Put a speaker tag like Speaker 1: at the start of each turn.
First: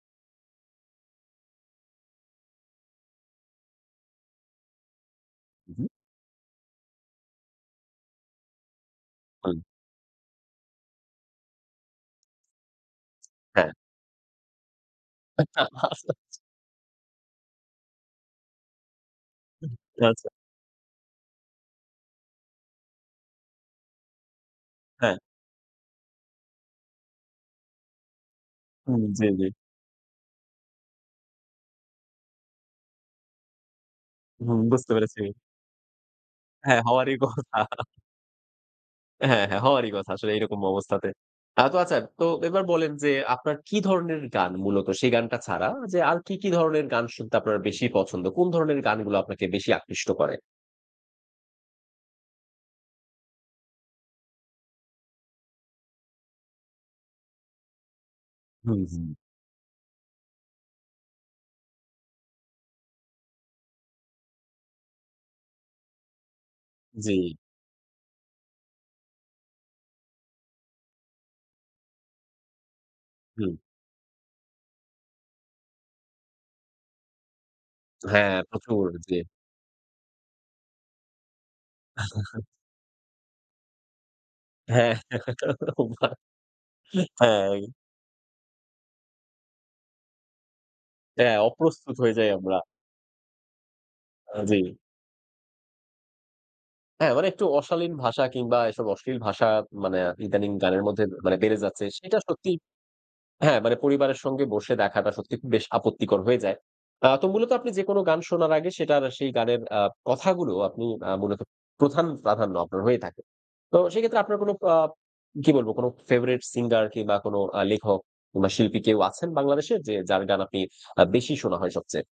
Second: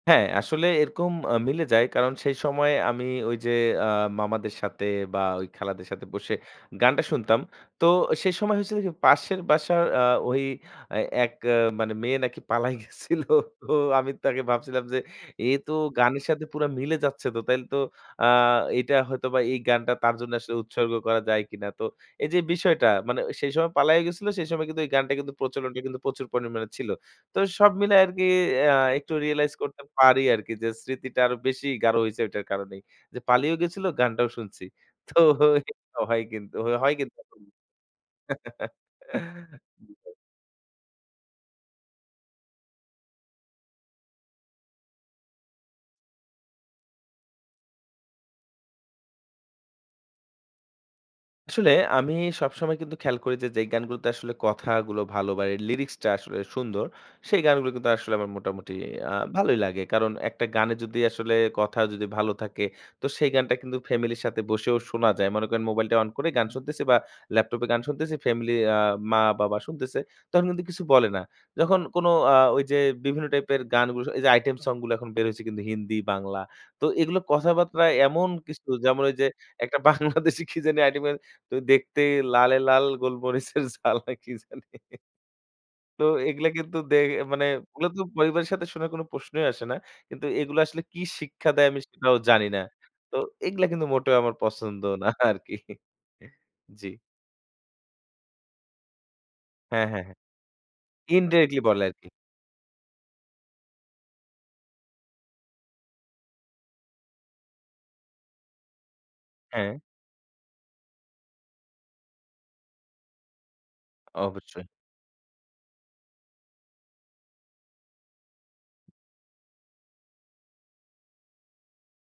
Speaker 1: হ্যাঁ, আসলে এরকম আ মিলে যায়। কারণ সেই সময় আমি ওইযে, আ মামাদের সাথে বা ওই
Speaker 2: হু, হুম।
Speaker 1: খালাদের সাথে বসে গানটা শুনতাম। তো সেই সময় হয়েছিল পাশের
Speaker 2: হুম।
Speaker 1: বাসার আ ওই এক আ মানে মেয়ে নাকি পালায় গেছিল।
Speaker 2: হ্যাঁ।
Speaker 1: তো আমি তাকে ভাবছিলাম যে এ
Speaker 2: আচ্ছা,
Speaker 1: তো
Speaker 2: আচ্ছা।
Speaker 1: গানের সাথে পুরা মিলে যাচ্ছে, তো তাইলে তো আ এটা হয়তোবা এই
Speaker 2: হুম,
Speaker 1: গানটা তার
Speaker 2: আচ্ছা।
Speaker 1: জন্য আসলে উৎসর্গ করা যায় কিনা। তো এই যে বিষয়টা মানে সেই সময় পালাইয়া গেছিল, সেই সময় কিন্তু এই গানটা
Speaker 2: হ্যাঁ।
Speaker 1: কিন্তু প্রচলনটা কিন্তু প্রচুর পরিমাণে ছিল। তো সব মিলায় আরকি আ
Speaker 2: হুম,
Speaker 1: একটু
Speaker 2: জি, জি।
Speaker 1: রিয়ালাইজ করতে পারি আরকি যে স্মৃতিটা আরো বেশি গাঢ় হইছে এটার কারণেই। যে পালিয়েও গেছিল গানটাও
Speaker 2: হুম,
Speaker 1: শুনছি।
Speaker 2: বুঝতে
Speaker 1: তো
Speaker 2: পেরেছি।
Speaker 1: এটা হয় কিন্তু
Speaker 2: হ্যাঁ,
Speaker 1: হয়
Speaker 2: হওয়ারই
Speaker 1: কিন্তু।
Speaker 2: কথা। হ্যাঁ, হ্যাঁ,
Speaker 1: জি,
Speaker 2: হওয়ারই কথা
Speaker 1: ভাই।
Speaker 2: আসলে এইরকম অবস্থাতে। আ তো আচ্ছা তো এবার বলেন যে আপনার কি ধরনের গান মূলত সেই গানটা ছাড়া যে আর কি, কি ধরনের গান শুনতে আপনার বেশি পছন্দ? কোন ধরনের গানগুলা আপনাকে বেশি আকৃষ্ট করে?
Speaker 1: আসলে আমি সবসময় কিন্তু খেয়াল করি যে, যেই গানগুলোতে আসলে কথাগুলো ভালো বা লিরিক্সটা আসলে সুন্দর সেই গানগুলো কিন্তু আসলে আমার মোটামুটি
Speaker 2: হুম, হুম।
Speaker 1: আ ভালোই লাগে। কারণ একটা গানে যদি আসলে কথা যদি ভালো থাকে, তো সেই গানটা কিন্তু ফ্যামিলির সাথে বসেও শোনা যায়। মনে করেন মোবাইলটা অন করে গান শুনতেছি বা
Speaker 2: জি।
Speaker 1: ল্যাপটপে গান শুনতেছি। ফ্যামিলি আ মা-বাবা শুনতেছে। তখন কিন্তু কিছু বলে না। যখন কোনো আ ওইযে বিভিন্ন
Speaker 2: হুম।
Speaker 1: টাইপের গানগু এই যে আইটেম সংগুলো এখন বের হয়েছে কিন্তু হিন্দি বাংলা। তো এগুলো কথাবার্তা এমন
Speaker 2: হ্যাঁ,
Speaker 1: কিছু
Speaker 2: প্রচুর
Speaker 1: যেমন
Speaker 2: জি।
Speaker 1: ওইযে একটা বাংলাদেশী কি জানি আইটেমের তো দেখতে লালে লাল গোলমরিচের ঝাল না কি জানি
Speaker 2: হ্যাঁ
Speaker 1: তো এগুলা কিন্তু দে মানে
Speaker 2: হ্যাঁ।
Speaker 1: এগুলো তো পরিবারের সাথে শোনার কোনো প্রশ্নই আসে না। কিন্তু এগুলা আসলে কি
Speaker 2: হ্যাঁ,
Speaker 1: শিক্ষা দেয় আমি
Speaker 2: অপ্রস্তুত হয়ে
Speaker 1: সেটাও
Speaker 2: যাই
Speaker 1: জানি
Speaker 2: আমরা।
Speaker 1: না। তো এগুলা কিন্তু মোটেও আমার
Speaker 2: হ্যাঁ, জি।
Speaker 1: পছন্দ না আরকি জি।
Speaker 2: হ্যাঁ, মানে একটু অশালীন ভাষা কিংবা এসব অশ্লীল ভাষা
Speaker 1: হ্যাঁ,
Speaker 2: মানে
Speaker 1: হ্যাঁ, হ্যাঁ
Speaker 2: ইদানিং গানের মধ্যে মানে বেড়ে
Speaker 1: ইনডিরেক্টলি বলে
Speaker 2: যাচ্ছে।
Speaker 1: আরকি।
Speaker 2: সেটা সত্যি হ্যাঁ, মানে পরিবারের সঙ্গে বসে দেখাটা সত্যিই খুব বেশ আপত্তিকর হয়ে যায়। আ তো মূলত আপনি যেকোনো গান শোনার আগে সেটার সেই গানের আ
Speaker 1: হ্যাঁ।
Speaker 2: কথাগুলো আপনি আ মূলত প্রধান প্রাধান্য আপনার হয়ে থাকে। তো সেক্ষেত্রে আপনার কোনো
Speaker 1: অবশ্যই।
Speaker 2: আ কি বলব কোনো ফেভারাইট সিঙ্গার কিংবা কোনো আ লেখক কিংবা শিল্পী কেউ আছেন বাংলাদেশে যে যার গান আপনি আ বেশি শোনা হয় সবচেয়ে?